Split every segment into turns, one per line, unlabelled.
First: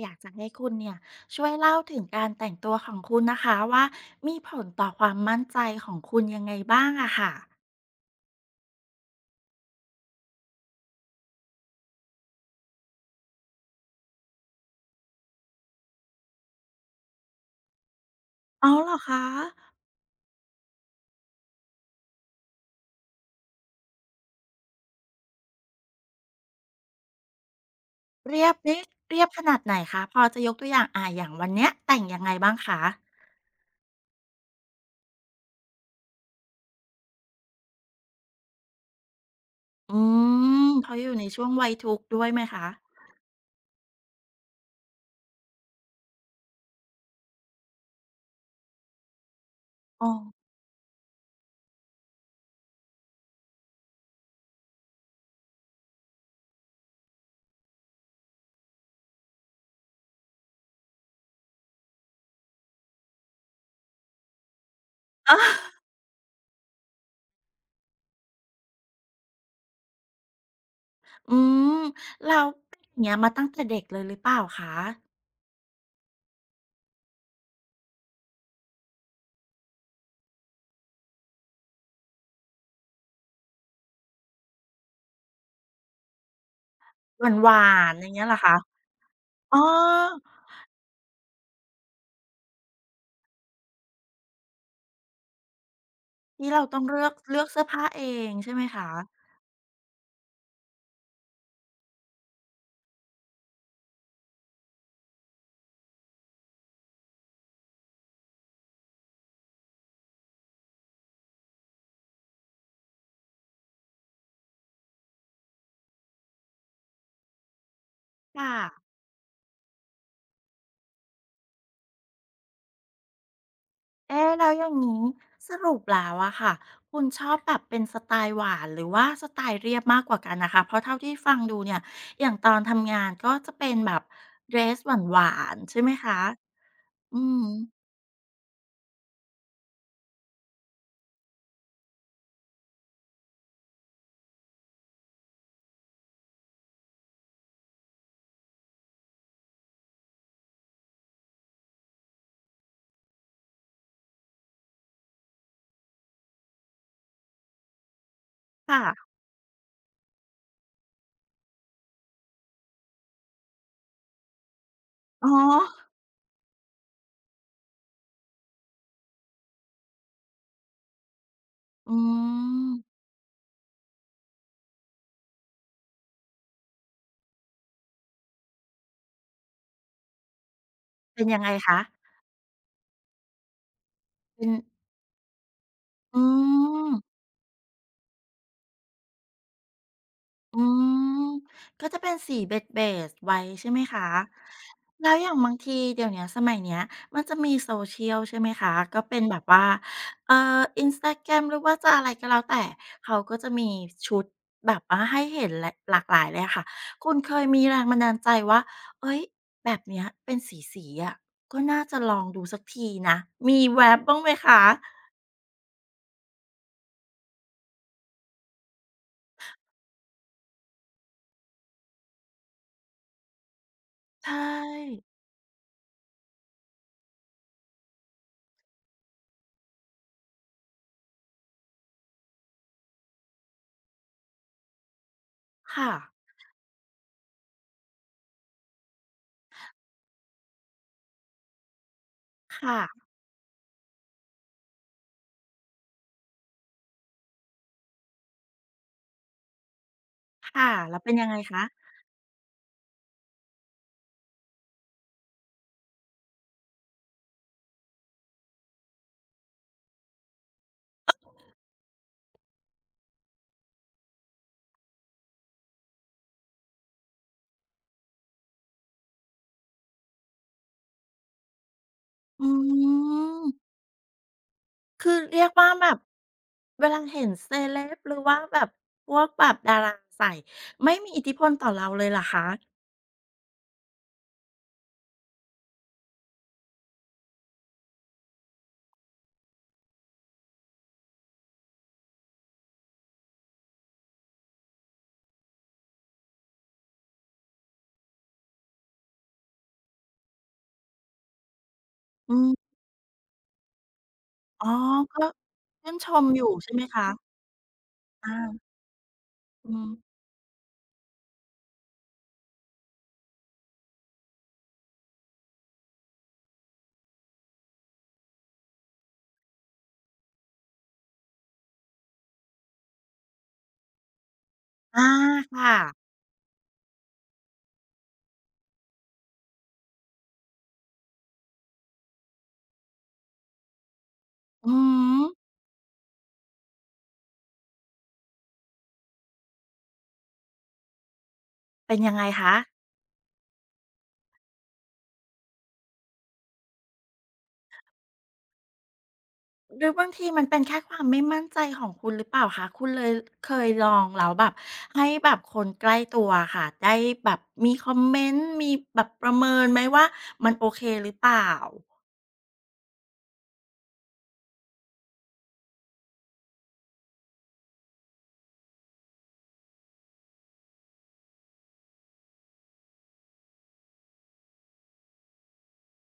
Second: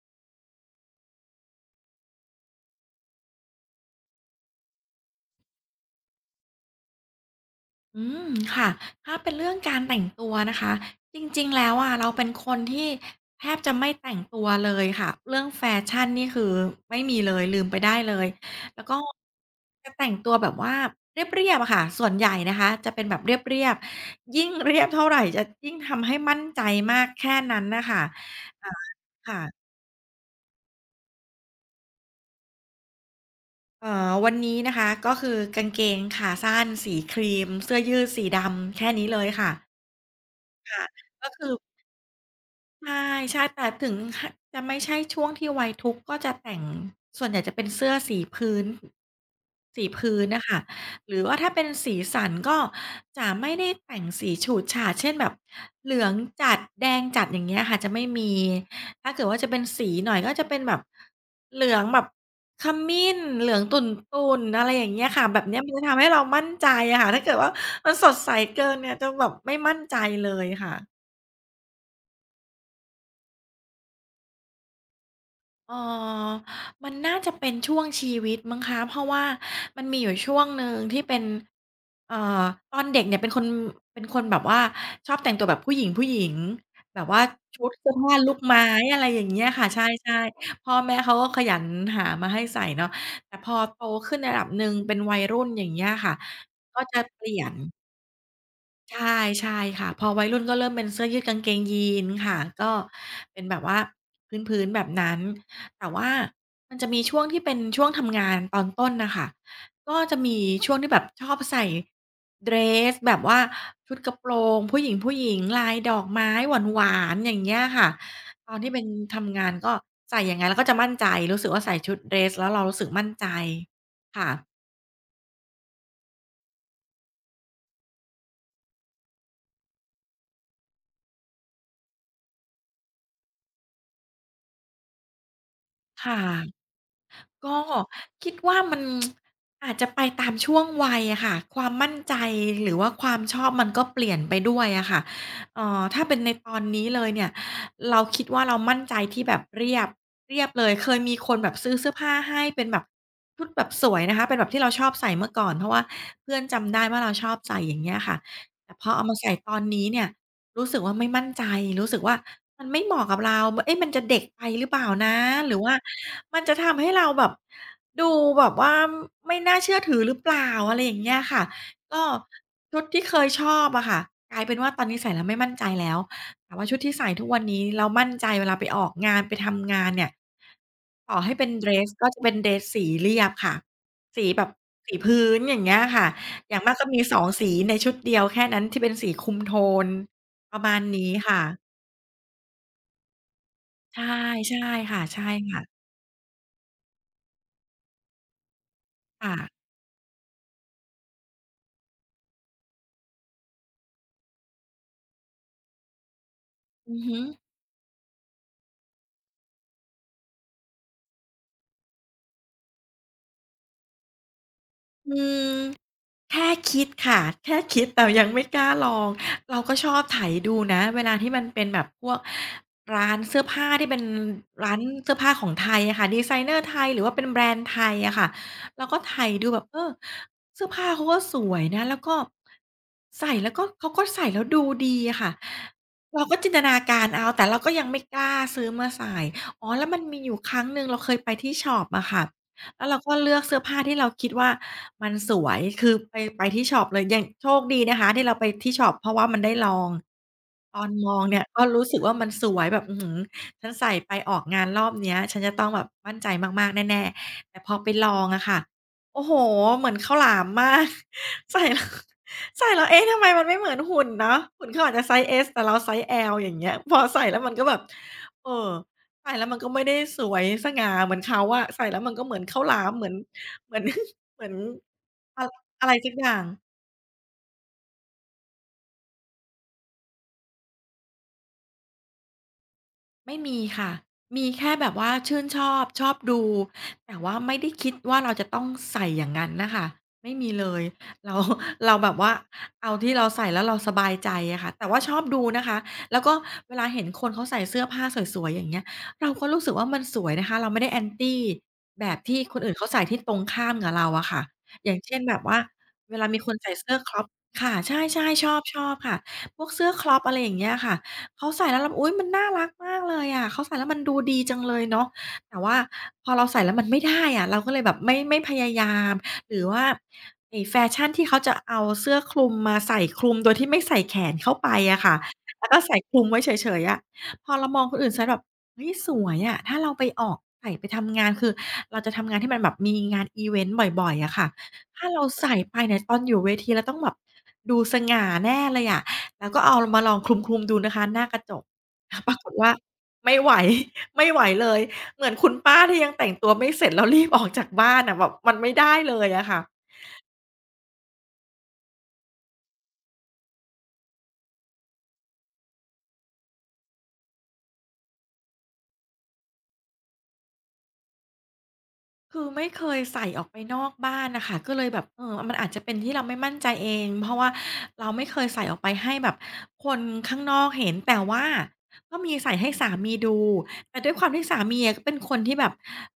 อยากจะให้คุณเนี่ยช่วยเล่าถึงการแต่งตัวของคุณนะคะว่ามีผลต่อความมั่นใจของคุณยังไงบ้างอะค่ะ
อืมค่ะถ้าเป็นเรื่องการแต่งตัวนะคะจริงๆแล้วอะเราเป็นคนที่แทบจะไม่แต่งตัวเลยค่ะเรื่องแฟชั่นนี่คือไม่มีเลยลืมไปได้เลย
อ๋อ
แล้ว
เหร
ก็
อคะ
จะแต่งตัวแบบว่าเรียบๆอะค่ะส่วนใหญ่นะคะจะเป็นแบบเรียบๆยิ่งเรียบเท่าไหรจะยิ่งทำให้มั่นใจมากแค่นั้นนะคะ
เรียบ
อ่า
นี่เรียบข
ค่ะ
นาดไหนคะพอจะยกตัวอย่างอย่างวันเนี้ยแต่งยังไงบ้างคะ
เอ่อวันนี้นะคะก็คือกางเกงขาสั้นสีครีมเสื้อยืดสีดำแค่นี้เลยค่ะ
อืม
ค่ะ
เพราะอยู่ใน
ก็
ช่ว
คื
ง
อ
วัยทุกข์ด้วยไหมคะ
ใช่ๆแต่ถึงหจะไม่ใช่ช่วงที่วัยทุกข์ก็จะแต่งส่วนใหญ่จะเป็นเสื้อสีพื้นสี
อ๋อ
พื้นน่ะค่ะหรือว่าถ้าเป็นสีสันก็จะไม่ได้แต่งสีฉูดฉาดเช่นแบบเหลืองจัดแดงจัดอย่างเงี้ยค่ะจะไม่มีถ้าเกิดว่าจะเป็นสีหน่อยก็จะเป็นแบบเหลืองแบบขมิ้นเหลืองตุ่นๆอะไรอย่างเงี้ยค่ะ
อะ
แบบเนี้ยมันจะทำให้เรามั่นใจอะค่ะถ้าเกิดว่ามันสดใสเกินเนี่ยจะแบบไม่มั่นใจเลยค่ะ
อืมแล้เป็นอย่างเงี้ยมาตั้งแต่เด็กเลยหรือเปล่าคะ
เออมันน่าจะเป็นช่วงชีวิตมั้งคะเพราะว่ามันมีอยู่ช่วงหนึ่งที่เป็นเอ่อตอนเด็กเนี่ยเป็นคนเป็นคนแบบว่าชอบแต่งตัวแบบผู้หญิงผู้หญิง แบบว่า
หวา
ชุดเสื้
น
อ
ๆอย่าง
ผ้า
เงี้ย
ลู
เหรอ
ก
คะ
ไม้อะไรอย่างเงี้ย
อ๋อ
ค่ะใช่ๆพ่อแม่เขาก็ขยันหามาให้ใส่เนาะแต่พอโตขึ้นระดับหนึ่งเป็นวัยรุ่นอย่างเงี้ยค่ะ
นี่เราต้อ
ก็
ง
จะ
เลือก
เปลี่
เลื
ย
อก
น
เสื้อผ้าเองใช่ไหมคะ
ใช่ใช่ค่ะพอวัยรุ่นก็เริ่มเป็นเสื้อยืดกางเกงยีนส์ค่ะก็เป็นแบบว่าพื้นๆแบบนั้นแต่ว่ามันจะมีช่วงที่เป็นช่วงทำงานตอนต้นน่ะค่ะก็จะมีช่วงที่แบบชอบใส่เดรสแบบว่าชุดกระโปรงผู้หญิงๆลายดอกไม้หวานๆอย่างเงี้ยค่ะ
ค่ะ
ตอนที่เป็นทำงานก็ใส่อย่างงั้นแล้วก็จะมั่นใจรู้สึกว่าใส่ชุดเดรสแล้วเรารู้สึกมั่นใจค่ะ
เอ๊ะแล้วอย่างนี้สรุปแล้วอะค่ะคุณชอบแบบเป็นสไตล์หวานหรือว่าสไตล์เรียบมากกว่ากันนะคะเพราะเท่าที่ฟังดูเนี่ยอย่างตอนทำงานก็จะเป็นแบบเดรสหวานๆใช่ไหม
ค
คะ
่ะ
อืม
ก็คิดว่ามัน อาจจะไปตามช่วงวัยอะค่ะความมั่นใจหรือว่าความชอบมันก็เปลี่ยนไปด้วยอะค่ะถ้าเป็นในตอนนี้เลยเนี่ยเราคิดว่าเรามั่นใจที่แบบเรียบเรียบเลยเคยมีคนแบบซื้อเสื้อผ้าให้เป็นแบบชุดแบบสวยนะคะเป็นแบบที่เราชอบใส่เมื่อก่อนเพราะว่าเพื่อนจำได้ว่าเราชอบใส่อย่างเงี้ยค่ะแต่พอเอา
ค่ะ
มาใส่ตอนนี้เนี่ยรู้สึกว่าไม่มั่นใจรู้สึกว่า มันไม่เหมาะกับเรามเอ๊ะมันจะเด็กไปหรือเปล่านะ
อ๋อ
หรือว่ามันจะทำให้เราแบบดูแบบว่าไม่น่าเชื่อถือหรือเปล่าอะไรอย่างเงี้ยค่ะ
อื
ก็
ม
ชุดที่เคยชอบอะค่ะกลายเป็นว่าตอนนี้ใส่แล้วไม่มั่นใจแล้วแต่ว่าชุดที่ใส่ทุกวันนี้แล้วมั่นใจเวลาไปออกงานไปทำงานเนี่ยต่อ
เป็น
ให้
ยัง
เป็
ไง
นเดร
คะ
สก็จะเป็นเดรสสีเรียบค่ะสีแบ
เป็น
บสีพื้นอย่างเงี้ยค่ะ
อื
อย่างมากก็มี
ม
2สีในชุดเดียวแค่นั้นที่เป็นสีคุมโทนป
อื
ระมาณนี้
ม
ค่ะ
ก็จะเป็นสีเบสๆไว้ใช่ไหม
ใช่
คะ
ใช่ค่ะ
แล้ว
ใช่
อย่างบาง
ค่ะ
ทีเดี๋ยวเนี้ยสมัยเนี้ยมันจะมี social ใช่ไหมคะก็เป็น
ค่ะ
แบบว่าเอ่อ Instagram หรือว่าจะอะไรก็แล้วแต่เขาก็จะมีชุดแบบว่าให้เห็นลหลากหลายเลยอะค่ะ
อือ
คุณ
ฮึ
เคยมีแรงบันดาลใจว่าเฮ้ยแบบเนี้ยเป็นสีๆอะก็น่าจะลองดูสักทีนะมีแว็บบ้างไหมคะ
อืม แค่คิดค่ะแค่คิดแต่ยังไม่กล้าลองเราก็ชอบไถดูนะเวลาที่มันเป็นแบบพวกร้านเสื้อผ้าที่เป็น
ใช่
ร้านเสื้อผ้าของไทยอะค่ะดีไซเนอร์ไทยหรือว่าเป็นแบรนด์ไทยอะค่ะเราก็ไถดูแบบเออเสื้อผ้าเขาก็สวยนะแล้วก็ใส่แล้วก็เขาก็ใส่แล้วดูดีอะค่ะ
ค่ะ
เราก็จินตนาการเอาแต่เราก็ยังไม่กล้าซื้อมาใส่อ๋อแล้วมันมีอยู่ครั้งหนึ่งเราเคยไปที่ช็อปอะค่ะ
ค่ะ
แล้วเราก็เลือกเสื้อผ้าที่เราคิดว่ามันสวยคือไปที่ช็อปเลยอย่างโชคดีนะคะที่เราไปที่ช็อปเพราะว่ามันได้ลอง
ค่ะ
ตอน
แล้ว
ม
เป็น
อง
ยังไง
เนี่ย
คะ
ก็รู้สึกว่ามันสวยแบบอื้อฮือฉันใส่ไปออกงานรอบเนี้ยฉันจะต้องแบบมั่นใจมากๆแน่ๆแต่พอไปลองอะค่ะโอ้โฮเหมือนข้าวหลามมาก ใส่ แล้วใส่แล้วเอ๊ะทำไมมันไม่เหมือนหุ่นเนาะหุ่นเขาอาจจะไซซ์ S แต่เราไซซ์ L อย่างเงี้ยพอใส่แล้วมันก็แบบเออ ใส่แล้วมันก็ไม่ได้สวยสง่าเหมือนเขาอะใส่แล้วมันก็เหมือน
อื
ข้าวหลามเหมือน
ม
เหมือน เหมือน
คือเรี
อะ
ยกว่าแบ
อะไร
บ
สักอย่าง
เวลาเห็นเซเลบหรือว่าแบบพวกแบบดาราใส่ไม่มีอิทธิพลต่อเราเลยเหรอคะ
ไม่มีค่ะ มีแค่แบบว่าชื่นชอบชอบดูแต่ว่าไม่ได้คิดว่าเราจะต้องใส่อย่างนั้นน่ะค่ะไม่มีเลยเรา เราแบบว่าเอาที่เราใส่แล้วเราสบายใจอะค่ะแต่ว่าชอบดูนะคะแล้วก็เวลาเห็นคนเขาใส่เสื้อผ้าสวยๆอย่างเงี้ยเราก็รู้สึกว่ามันสวยนะคะเราไม่ได้ anti แบบ
อื
ที่
ม
คนอื่นเขาใส่ที่ตรงข้ามกับเราอะค่ะ
อ๋อ
อย่างเช่น
ก็
แบบว่า
ชื่นช
เว
ม
ลา
อ
มีค
ยู่
นใส่
ใช่ไหม
เสื้อคร็อป
คะ
ค่ะใช่
อา
ๆชอบชอบค่ะพวก
อื
เสื้
ม
อคร็อปอะไรอย่างเงี้ยค่ะ เขาใส่แล้วเราอุ๊ยมันน่ารักมากเลยอะเขาใส่แล้วมันดูดีจังเลยเนาะแต่ว่าพอเราใส่แล้วมันไม่ได้อะเราก็เลยแบบไม่พยายามหรือว่าไอ้แฟชั่นที่เขาจะเอาเสื้อคลุมมาใส่คลุมโดยที่ไม่ใส่แขนเข้าไปอะ
อา
ค่ะแล้ว
ค่ะ
ก็ใส่คลุมไว้เฉยๆอะพอเรามองคนอื่นใส่แบบเฮ้ยสวยอะถ้าเราไปออกใส่ไปทำงานคือเราจะทำงานที่มันแบบมีงานอิเวนต์บ่อยๆอะค่ะ
อือ
ถ้าเรา
ฮึ
ใส่ไปเนี่ยตอนอยู่เวทีเราต้องแบบดูสง่าแน่เลยอะ แล้วก็เอามาลองคลุมๆดูนะคะหน้ากระจก
เป็นยังไง
ปราก
คะ
ฏว่าไม่ไหว ไม่ไหวเลยเหมือนคุณป้าที่ยังแต่งตัวไม่เสร็จแล้วรีบออกจากบ้านอะแบบมันไม่ได้เลยอะค่ะ
หรือบางทีมันเป็นแค่ความไม่มั่นใจของคุณหรือเปล่าคะคุณเลยเคยลองแล้วแบบให้แบบคนใกล้ตัวอะค่ะได้แบบมีคอมเมนต์มีแบบประเมินไหมว่ามันโอเคหรือเปล่า
คือไม่เคยใส่ออกไปนอกบ้านน่ะค่ะก็เลยแบบเออมันอาจจะเป็นที่เราไม่มั่นใจเองเพราะว่าเราไม่เคยใส่ออกไปให้แบบคนข้างนอกเห็นแต่ว่าก็มีใส่ให้สามีดูแต่ด้วยความที่สามีอะก็เป็นคนที่แบบ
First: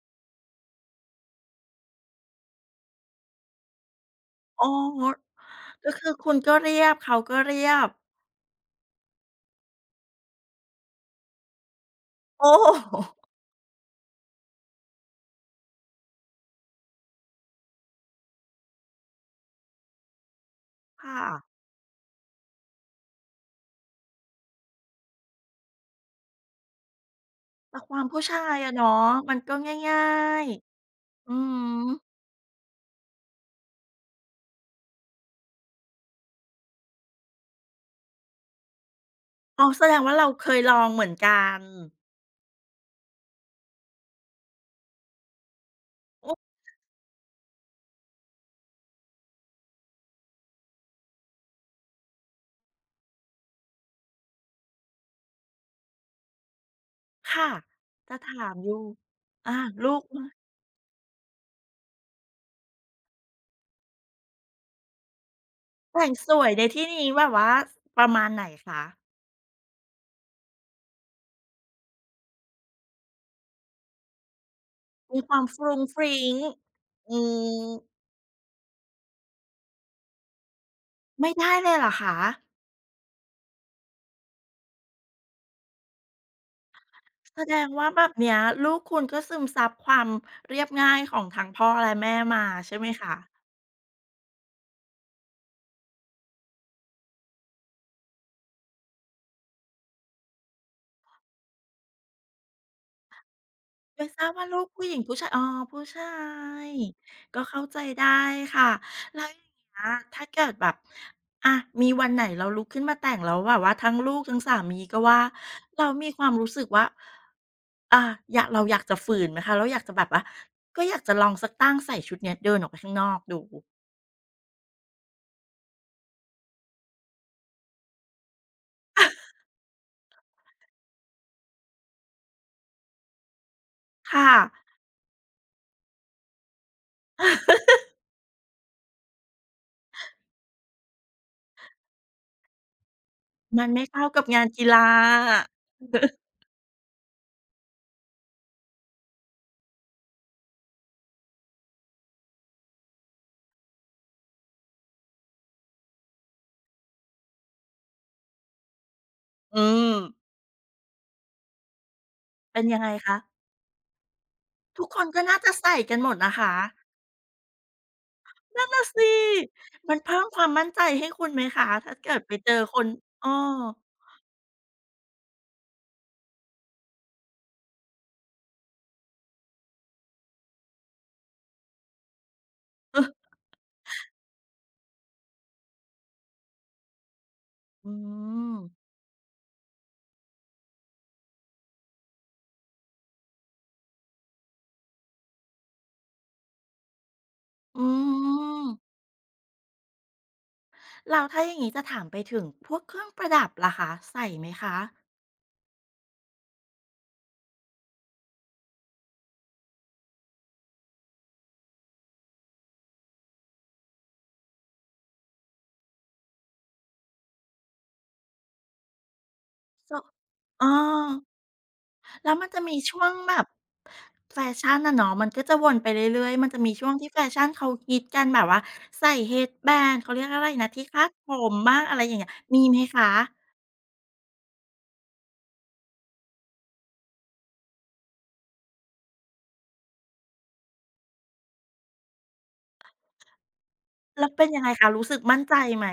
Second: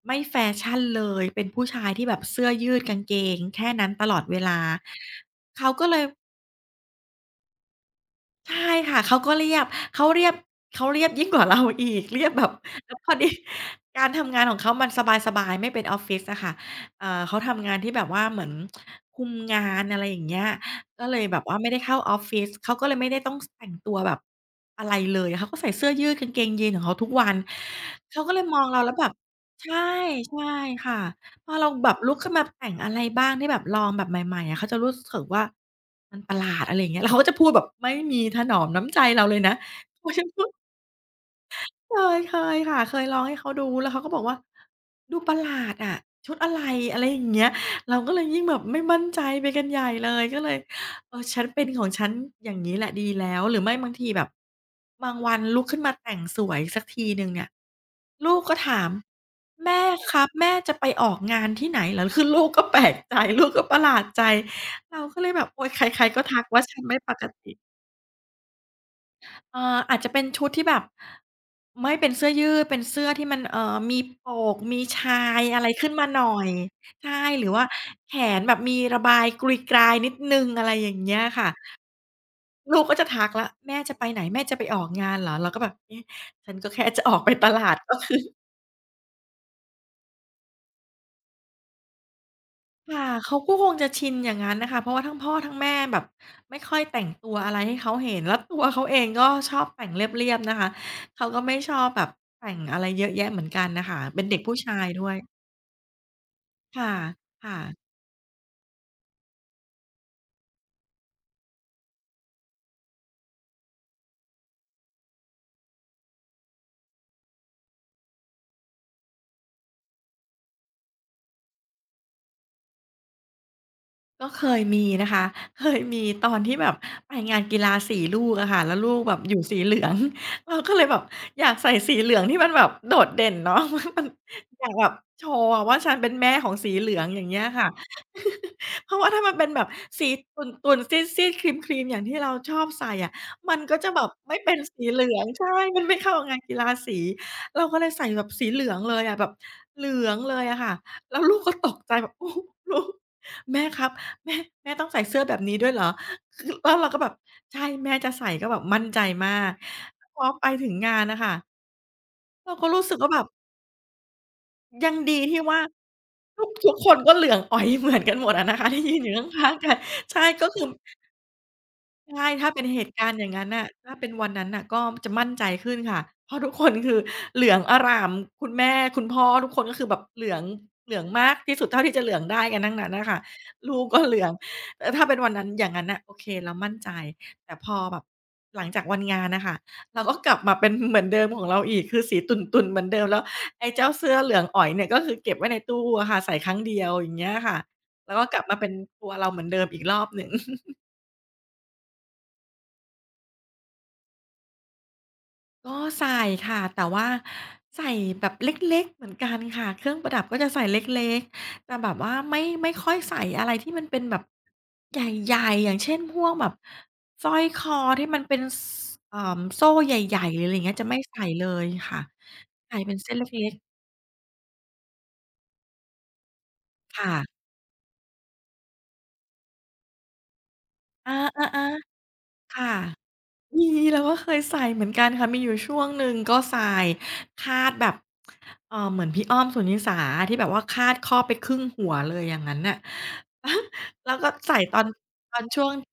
ไม่แฟชั่นเลยเป็นผู้ชายที่แบบเสื้อยืดกางเกงแค่นั้นตลอดเวลา
อ๋อ
เขาก็
ก็
เลย
คือคุณก็เรียบเขาก็เรียบ
ใช่ค่ะเขาก็เรียบเขาเรียบเขาเรียบยิ่งกว่าเราอีกเรียบแบ
โอ้
บ
โ
แล้วพอ
ฮ
ดีการทำงานของเขามันสบายๆไม่เป็นออฟฟิศอะค่ะเขาทำงานที่แบบว่าเหมือนคุมงานอะไรอย่างเงี้ยก็เล
ค่ะ
ยแบบว่าไม่ได้เข้าออฟฟิศเขาก็เลยไม่ได้ต้องสแต่งตัวแบบอะไรเลยเขาก็ใส่เสื้อยืดกางเกงยีนของเขาทุกวัน
แต่ความ
เขา
ผู้
ก็
ชา
เลย
ย
มอง
อะ
เรา
เนาะ
แล้วแบบ
มันก็
ใช่
ง่าย
ใช่ค่ะ
ๆอือ
พอเราแบ
ฮึ
บลุกขึ้นมาแต่งอะไรบ้างที่แบบลองแบบใหม่ๆอะเขาจะรู้สึกว่ามันประหลาดอะไรอย่างเงี้ยแล้วเขาก็จะพูดแบบไม่มีถนอมน้ำใจเราเลยนะ
อ๋อแสดง
โอ้
ว่า
ฉั
เรา
นก็
เคยลองเหมือนกัน
เคยค่ะเคยลองให้เขาดูแล้วเขาก็บอกว่าดูประหลาดอะชุดอะ
โอ้
ไรอะไรอย่างเงี้ยเราก็เลยยิ่งแบบไม่มั่นใจไปกันใหญ่เลยก็เลยเออฉันเป็นของฉันอย่างงี้แหละดีแล้วหรือไม่บางทีแบบบางวันลุกขึ้นมาแต่งสวยสักทีหนึ่งเนี่
ค่ะ
ย
จะถ
ลูก
า
ก็
มอ
ถา
ยู่
ม
อา
แม่
ลูก
ครับแม่จะไปออกงานที่ไหนเหรอคือลูกก็แปลกใจลูกก็ประหลาดใจเราก็เลยแบบโอ๊ยใคร
แต่ง
ๆก็
ส
ทั
ว
ก
ย
ว่า
ใน
ฉัน
ที่
ไม่
นี้
ป
แบ
ก
บว่า
ติ
ประมาณไหนคะ
อาจจะเป็นชุดที่แบบไม่เป็นเสื้อยืดเป็นเสื้อที่มันมีโปกมีชา
มีควา
ย
มฟ
อะไร
รุ้ง
ขึ้น
ฟ
มาหน่
ริ้
อ
ง
ยใช่
อื
หรือว่า
ม
แขนแบบมีระบายกรุยกรายนิดหนึ่งอะไรอย่างเงี้ย
ไม่
ค่ะ
ได้เลยเหรอคะ
ลูกก็จะทักแล้วแม่จะไปไหนแม่จะไปออกงานเหรอเราก็แบบเอ๊ะฉันก็แค่จะออกไป
แส
ต
ด
ลา
ง
ด
ว่า
ก็
แบบ
คือ
เนี้ยลูกคุณก็ซึมซับความเรียบง่ายของทั้งพ่อและแม่มาใช่ไหม
ค่ะ
คะ
เขาก็คงจะชินอย่างงั้นน่ะค่ะเพราะว่าทั้งพ่อทั้งแม่แบบไม่ค่อยแต่งตัวอะไรให้เขาเห็นแล้วตัวเขาเองก็ชอบแต่งเรียบๆนะคะเขาก็ไม่ชอบแบบแต่งอะไรเยอะแยะเหมือนกันน่ะค่ะ
ไม่ท
เป็น
ราบ
เด็ก
ว่า
ผู้
ลูก
ชา
ผู้
ย
หญิง
ด้ว
ผู้
ย
ชายอ๋อผู้ชาย
ค่ะ
ก็
ค่ะ
เข้าใจได้ค่ะแล้วอย่างเงี้ยถ้าเกิดแบบอะมีวันไหนเราลุกขึ้นมาแต่งแล้วแบบว่าทั้งลูกทั้งสามีก็ว่าเรามีความรู้สึกว่าอ่าอยากเราอยากจะฝืนไหมคะเราอยากจะแบบว่าก็อยากจะลองสักตั้งใส่ชุดเนี้ยเดินออกไปข้างนอกดู
ก็เคยมีนะคะ เคยมีตอนที่แบบไปงานกีฬาสีลูกอะค่ะแล้วลูกแบบอ ยู่สีเหลือง เราก็เลยแบบอยากใส่สีเหลืองที่มันแบบโดดเด่นเนาะ มัน
ค่ะ
อยากแบบโชว์อะว่าฉันเป็นแม่ของสีเหลืองอย่างเงี้ยค่ะ เพราะว่าถ้ามันเป็นแบบสีตุ่นๆซีดๆครีมๆอย่างที่เราชอบใส่อะมัน
มัน
ก็
ไม่
จะแบ
เข้า
บ
กับ
ไม่
งาน
เป็น
กี
สี
ฬา
เหลืองใช่มันไม่ เข้ากับงานกีฬาสีเราก็เลยใส่แบบสีเหลืองเลยอะแบบเหลืองเลยอะค่ะแล้วลูกก็ตกใจแบบ โอ้ลูกแม่ครับ แม่แม่ต้องใส่เสื้อแบบนี้ด้วยเหรอคือ แล้วเราก็แบบใช่แม่จะใส่ก็แบบมั่นใจมาก
อืม
พอไปถึงงานน่ะค่ะเรา
เป็น
ก็
ยัง
รู้
ไง
สึกว่า
คะ
แบบ
ทุก
ยั
ค
ง
น
ดี
ก็น่า
ที่
จะ
ว่า
ใส่กันหมดนะ
ทุก
คะ
ทุกคนก็เหลืองอ๋อยเหมือนกันหมดอะนะ
นั่
คะ
น
ที่
น่ะ
ยืน
สิ
อยู่ข้างๆกัน
มัน
ใช่
เพิ่มค
ก็
วาม
คือ
มั่นใจให้คุณไหมคะ ถ้าเกิด
ใช่
ไปเจ
ถ้า
อ
เป็น
ค
เห
น
ตุการณ์อ
อ้
ย่า
อ
งงั้นน่ะถ้าเป็นวันนั้นน่ะก็จะมั่นใจขึ้นค่ะเพราะทุกคนคือเหลืองอร่ามคุณแม่คุณพ่อทุกคนก็คือแบบเหลืองเหลืองมากที่สุดเท่าที่จะเหลืองได้กันทั้งนั้น
เออ
น่ะค่ะลูกก็เหลืองเออถ้าเป็นวันนั้นอย่างงั้นน่ะโอเคเรามั่นใจแต่พอ
อื
แบบ
ม
หลังจากวันงานน่ะค่ะเราก็กลับมาเป็น เหมือนเดิมของเราอีกคือสีตุ่นๆเหมือนเดิมแล้วไอ้เจ้าเสื้อเหลืองอ๋อยเนี่ยก็คือเก็บไว้ในตู้อะค่ะใส่ครั้งเดียวอย่างเงี้ยค่ะ
อื
แล้วก็กลับมา
ม
เป็นตัวเราเหมือนเดิมอีกรอบหนึ่ง
แล้วถ้าอย่างงี้จะถามไปถึงพวกเครื่องประดับล่ะคะใส่ไหมคะ
ก็ใส่ค่ะแต่ว่าใส่แบบเล็กๆเหมือนกันค่ะเครื่องประดับก็จะใส่เล็กๆแต่แบบว่าไม่ค่อยใส่อะไรที่มันเป็นแบบใหญ่ๆอย่างเช่นพวกแบบสร้อยคอที่มันเป็นสเอ่อโซ่
โซ
ใหญ่ๆหรืออะไรอย่าง
อ้อ
เงี้ยจะไม่ใส่เลยค่ะ
แล้วมันจะมี
ใส่เป็น
ช่วง
เส้น
แบ
เล็
บ
ก
แฟชั่นอะเนาะมันก็จะวนไปเรื่อยๆมันจะมีช่วง
ๆ
ที่
ค่ะ
แฟชั่นเขาฮิตกันแบบว่าใส่ headband เขาเรียกอะไรนะที่คาด
อา
ผมบ้างอะไร
ๆ
อย่างเงี้ย
ๆ
มี
ค่ะ
ไหมคะ
มีเราก็เคยใส่เหมือนกันค่ะมีอยู่ช่วงหนึ่งก็ใส่คาดแบบเหมือนพี่อ้อมสุนิสาที่แบบว่าคาดครอบไปครึ่งหัวเลยอย่างงั้นน่ะ แล้ว
แล้
ก็
วเป็น
ใส่
ยังไงคะรู้สึก
ตอ
มั่น
น
ใจ
ช่วง
ไหม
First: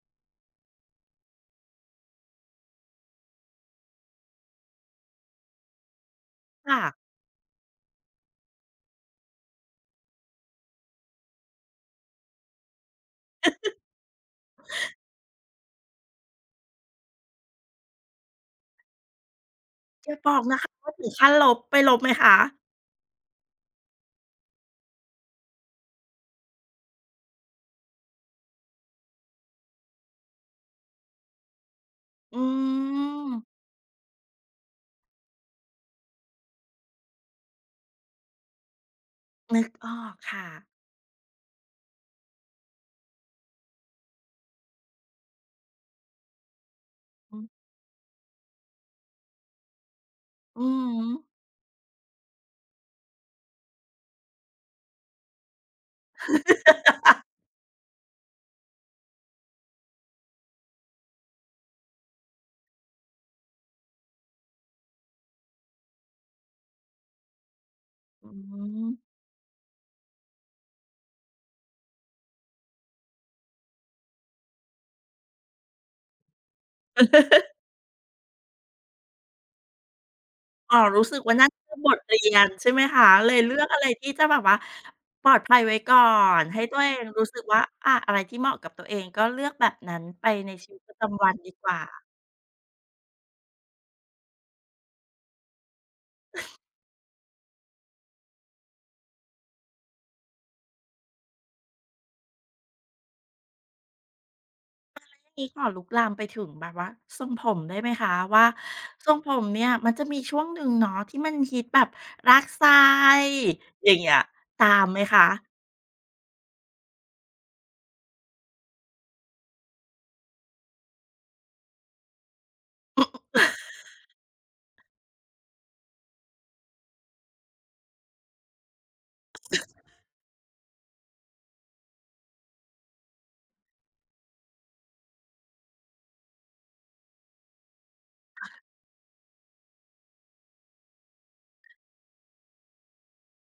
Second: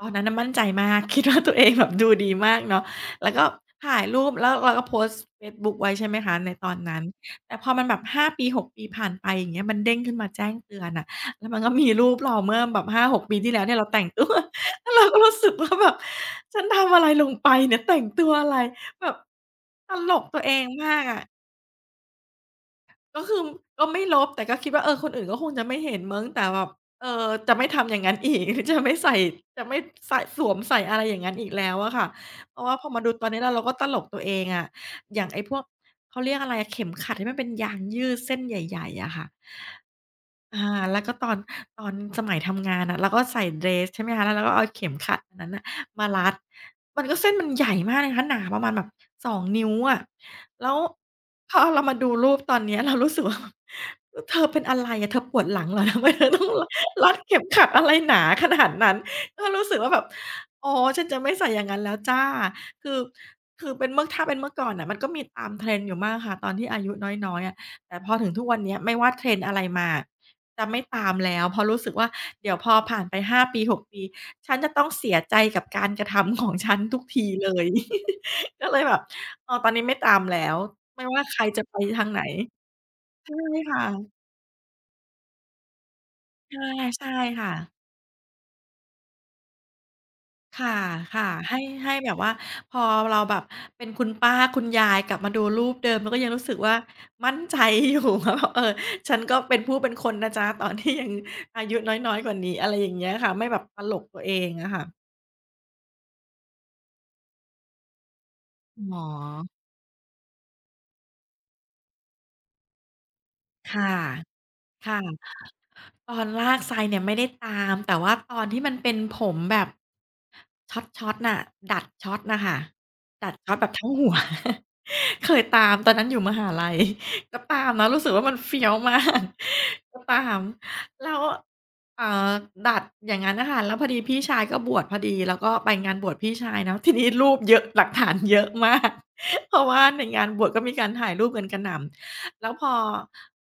ตอนนั้นน่ะมั่นใจมาก คิดว่าตัวเองแบบดูดีมากเนาะแล้วก็ถ่ายรูปแล้วเราก็โพสต์เฟซบุ๊กไว้ใช่ไหมคะในตอน
ค่ะ
นั้นแต่พอมันแบบห้าปี6ปีผ่านไปอย่างเงี้ยมันเด้งขึ้นมาแจ้งเตือนน่ะแล้วมันก็มีรูปเราเมื่อแบบ5-6ปีที่แล้วเนี่ยเราแต่งตัว แล้วเราก็รู้สึกว่าแบบฉันทำอะไรลงไปเนี่ยแต่งตัวอะไรแบบต
อ
ล
ย่า
ก
บอ
ตั
ก
วเอ
นะ
ง
คะว่า
มาก
ถึง
อะ
ขั้นลบไปลบไหมคะ
ก็คือก็ไม่ลบแต่ก็คิดว่าเออคนอื่นก็คงจะไม่เห็นมั้งแต่แบบเอ่อจะไม่ทำอย่างงั้นอีก จะไม่ใส่จะไม่ใส่สวมใส่อะไรอย่างงั้นอีกแล้วอะค่ะ
อื
เพราะว่าพอมาดูตอ
ม
นนี้แล้วเราก็ตลกตัวเองอะอย่างไอ้พวกเขาเรียกอะไรอะเข็มขัดที่มันเป็นยางยืดเส้นใหญ่ๆอะค่ะ
นึกออกค่ะ
อาแล้วก็ตอนสมัยทำงานอะเราก็ใส่เดรสใช่ไหมคะแล้วเราก็เอาเข็มขัดอันนั้นน่ะมารัดมันก็เส้
อื
น
อ
มันใหญ่มากเลยนะคะหนาประมาณแบบ2นิ้วอะ
อื
แล้
อ
ว
ฮึ
พอเรามาดูรูปตอนเนี้ยเรารู้สึกว่า เธอเป็นอะไรอะเธอปวดหลังเหรอทำไมเธอต้อง รัดเข็มขัดอะไรหนาขนาดนั้นก็รู้สึกว่าแบบอ๋อฉันจะไม่ใส่อย่างนั้นแล้วจ้ะคือคือเป็นเมื่อถ้าเป็นเมื่อก่อนน่ะมันก็มีตาม trend อยู่มากค่ะตอนที่อายุน้อยๆอะแต่พอถึ
อื
งทุกวันเนี้ย
ม
ไม่ว่า trend อะไรมา จะไม่ตามแล้วเพราะรู้สึกว่าเดี๋ยวพอผ่านไปห้าปี6ปีฉันจะต้องเสียใจกับการกระทำของฉันทุกทีเลย ก็เลยแบบเออตอนนี้ไม่ตามแล้ว
อ๋อรู้
ไม่
สึก
ว่า
ว่า
ใคร
นั่น
จะ
คื
ไป
อบท
ทาง
เรี
ไหน
ยนใช่ไหมคะเล
ใช่
ยเลือกอะ
ค่ะ
ไรที่จะแบบว่าปลอดภัยไว้ก่อนให้
ใช่
ตัวเอง
ใช่
รู้สึก
ค่ะ
ว่าอะไรที่เหมาะกับตัวเองก็เลือกแบบนั้นไปในชี
ค่
วิตประจำวั
ะ
นดี
ๆให้
กว่า
ให้แบบว่าพอเราแบบเป็นคุณป้าคุณยายกลับมาดูรูปเดิมเราก็ยังรู้สึกว่ามั่นใจอยู่ ว่าแบบเออฉันก็เป็นผู้เป็นคนนะจ๊ะตอนที่ยังอายุน้อยๆกว่านี้อะไรอย่างเงี้ยค่ะไม่แบบตลกตัวเองอะค่ะ
ทีนี้ขอลุกลามไปถึงแบบว่าทรงผมได้ไหมคะว่า
อ๋อ
ทรงผมเนี่ยมันจะมีช่วงหนึ่งเนาะที่มันฮิตแบบรักไซ
ค่ะ
อย่างเงี้ยตามไหมคะ
ค่ะตอนลากไซเนี่ยไม่ได้ตามแต่ว่าตอนที่มันเป็นผมแบบช็อตน่ะดัดช็อตน่ะค่ะดัดช็อตแบบทั้งหัว เคยตามตอนนั้นอยู่มหาลัย ก็ตามนะรู้สึกว่ามันเฟี้ยวมาก ก็ตามแล้วเอ่อดัดอย่างงั้นน่ะค่ะแล้วพอดีพี่ชายก็บวชพอดี แล้วก็ไปงานบวชพี่ชายเนาะ ทีนี้รูปเยอะหลักฐานเยอะมาก เพราะว่าในงานบวชก็มีการถ่ายรูปกันกระหน่ำ แล้วพอ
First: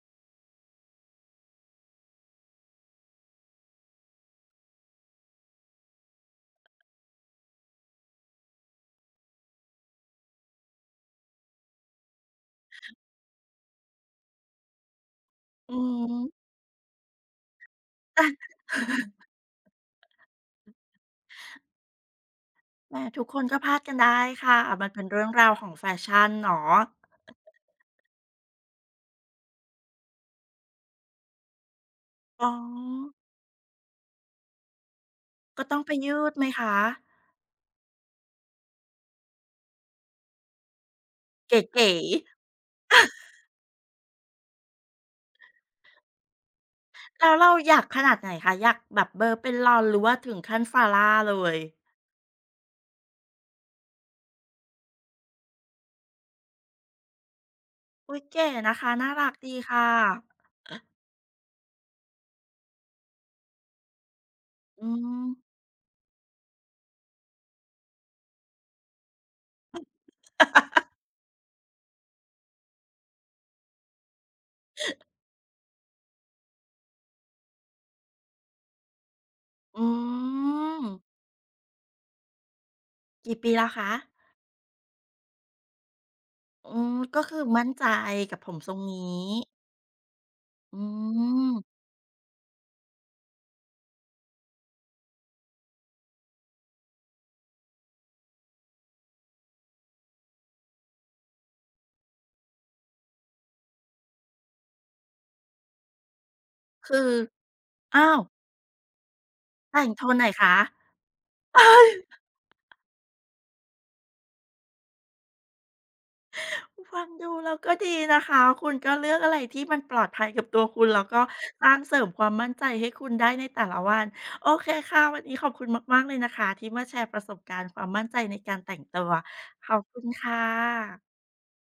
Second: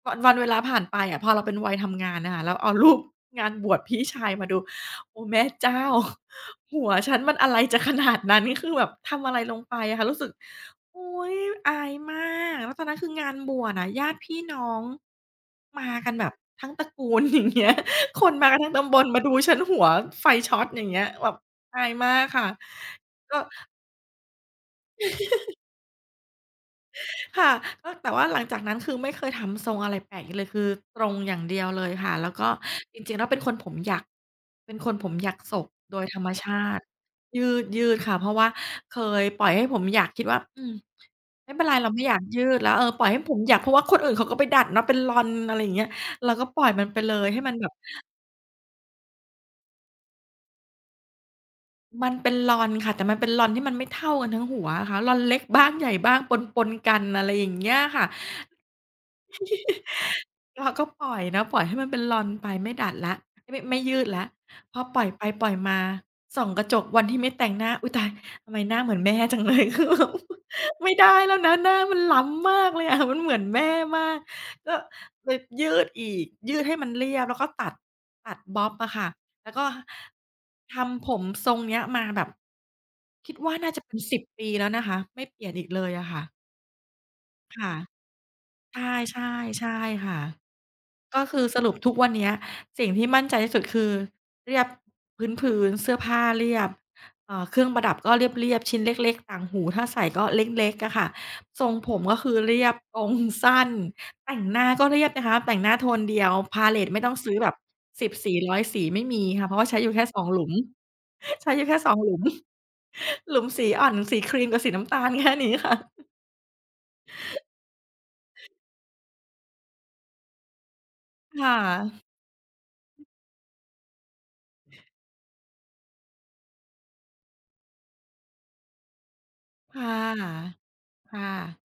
วันเวลาผ่านไปอะพอเราเป็นวัยทำงานน่ะค่ะแล้วเอารูปงานบวชพี่ชายมาดูโอ้แม่เจ้า หัวฉันมันอะไรจะขนาดนั้นคือแบบทำอะไรลงไปอะค่ะรู้สึกโอ๊ยอายมากแล้วตอนนั้นคืองานบวชอะญาติพี่น้อง
อื
มากั
ม
นแบบทั้งตระกูล อย่างเงี้ยคนมากันทั้งตำบลมา ดูฉันหัวไฟช็อตอย่างเงี้ยแบบอายมากค่ะ
แหมทุกค
ก็
นก็พลาดกันได้ค่ะ มันเป็นเรื่องราวของแฟชั่นเนาะ
ค่ะก็แต่ว่าหลังจากนั้นคือไม่เคยทำทรงอะไรแปลกอีกเลยคือตรงอย่างเดียวเลยค่ะแล้ว
อ๋
ก็
อ
จริงๆแล้วเป็นคนผมหยักเป็นคนผมหยักศ
ก็
ก
ต้องไป
โดยธ
ยื
รรม
ดไหม
ชา
คะ
ติยืดยืดค่ะเพราะว่าเคยปล่อยให้ผมหยักคิดว่าอืมไม่เป็นไรเรา
เก๋ๆ
ไม่อยากยืดแล้วเออปล่อยให้ผมหยักเพราะว่าคนอื่นเขาก็ไปดัดเนาะเป็นลอนอะไรอย่างเงี้ยเราก็ปล่อยมันไปเล ย
แล้ว
ให้
เรา
มันแบบ
อยากขนาดไหนคะ อยากแบบเบอร์เป็นลอนหรือว่าถึงขั้นฟาร่าเลย
มันเป็นลอนค่ะแต่มันเป็นลอนที่มันไม่เท่ากันทั้งหัวอะค่ะลอนเล็กบ้างใหญ่บ้างปนๆกันอะไรอย่างเงี้ยค่ะ
อุ๊ยเก๋นะคะน่ารักดีค่ะ
เราก็ปล่อยเนาะปล่อยให้มันเป็นลอนไปไม่ดัดแล้วไม่ยืดแล้วพอ
อื
ปล่อยไป
ม
ปล่อยมาส่องกระจกวันที่ไม่แต่งหน้าอุ๊ยตายทำไมหน้าเหมือนแม่จังเลย คือแบบไม่ได้แล้วนะหน้ามันล้ำมากเลยอะมันเหมือนแม่มากก็เลยยืดอีกยืดให้มันเรียบแล้วก็ตัดตัดบ๊อบอะค่ะแล้วก็
อืม
ทำผมทรงเนี้ยมาแบบคิ
กี่
ด
ปี
ว่า
แล้ว
น่าจะ
คะ
เป็น10ปีแล้วนะคะไม่เปลี่ยนอีกเลยอะค่ะ
อืมก็คือมั่น
ค่ะ
ใจกับผมทร
ใช
งนี้
่ๆใช่ค่ะ
อื
ก็คือสรุป
ม
ทุกวันเนี้ยสิ่งที่มั่นใจที่สุดคือเรียบพื้นๆเสื้อผ้าเรียบเครื่องประดับก็เรียบๆชิ้นเล็กๆต่างหูถ้าใส่ก็เล็กๆอะค่ะทรงผมก็คือเรียบตรงสั้นแต่งหน้าก็เรียบนะคะแต่งหน้าโทนเดียวพาเลต
คื
ไม่
อ
ต้องซื้อแบบสิ
อ้า
บ
ว
สีร้อยสีไม่มีค่ะเพราะว่าใช้
แต่
อ
ง
ยู่
โท
แค่
น
ส
ไห
อ
น
งหลุ
คะ
มใช้อยู่แค่2หลุ มหลุมสีอ่อนสีครีมกับสีน้ำตาลแค่นี้ค่ะ
ฟังดูแล้วก็ดีนะคะคุณก็เลือกอะไรที่มันปลอดภัยกับตัวคุณแล้วก็
ค่ะ
สร้างเสริมความมั่นใจให้คุณได้ในแต่ละวันโอเคค่ะวันนี้ขอบคุณมากๆเลยนะคะที่มาแชร์ประสบการณ์ความมั่นใจในการแต่งตัวขอบ
ค่
คุณค่
ะ
ะ
ค่ะ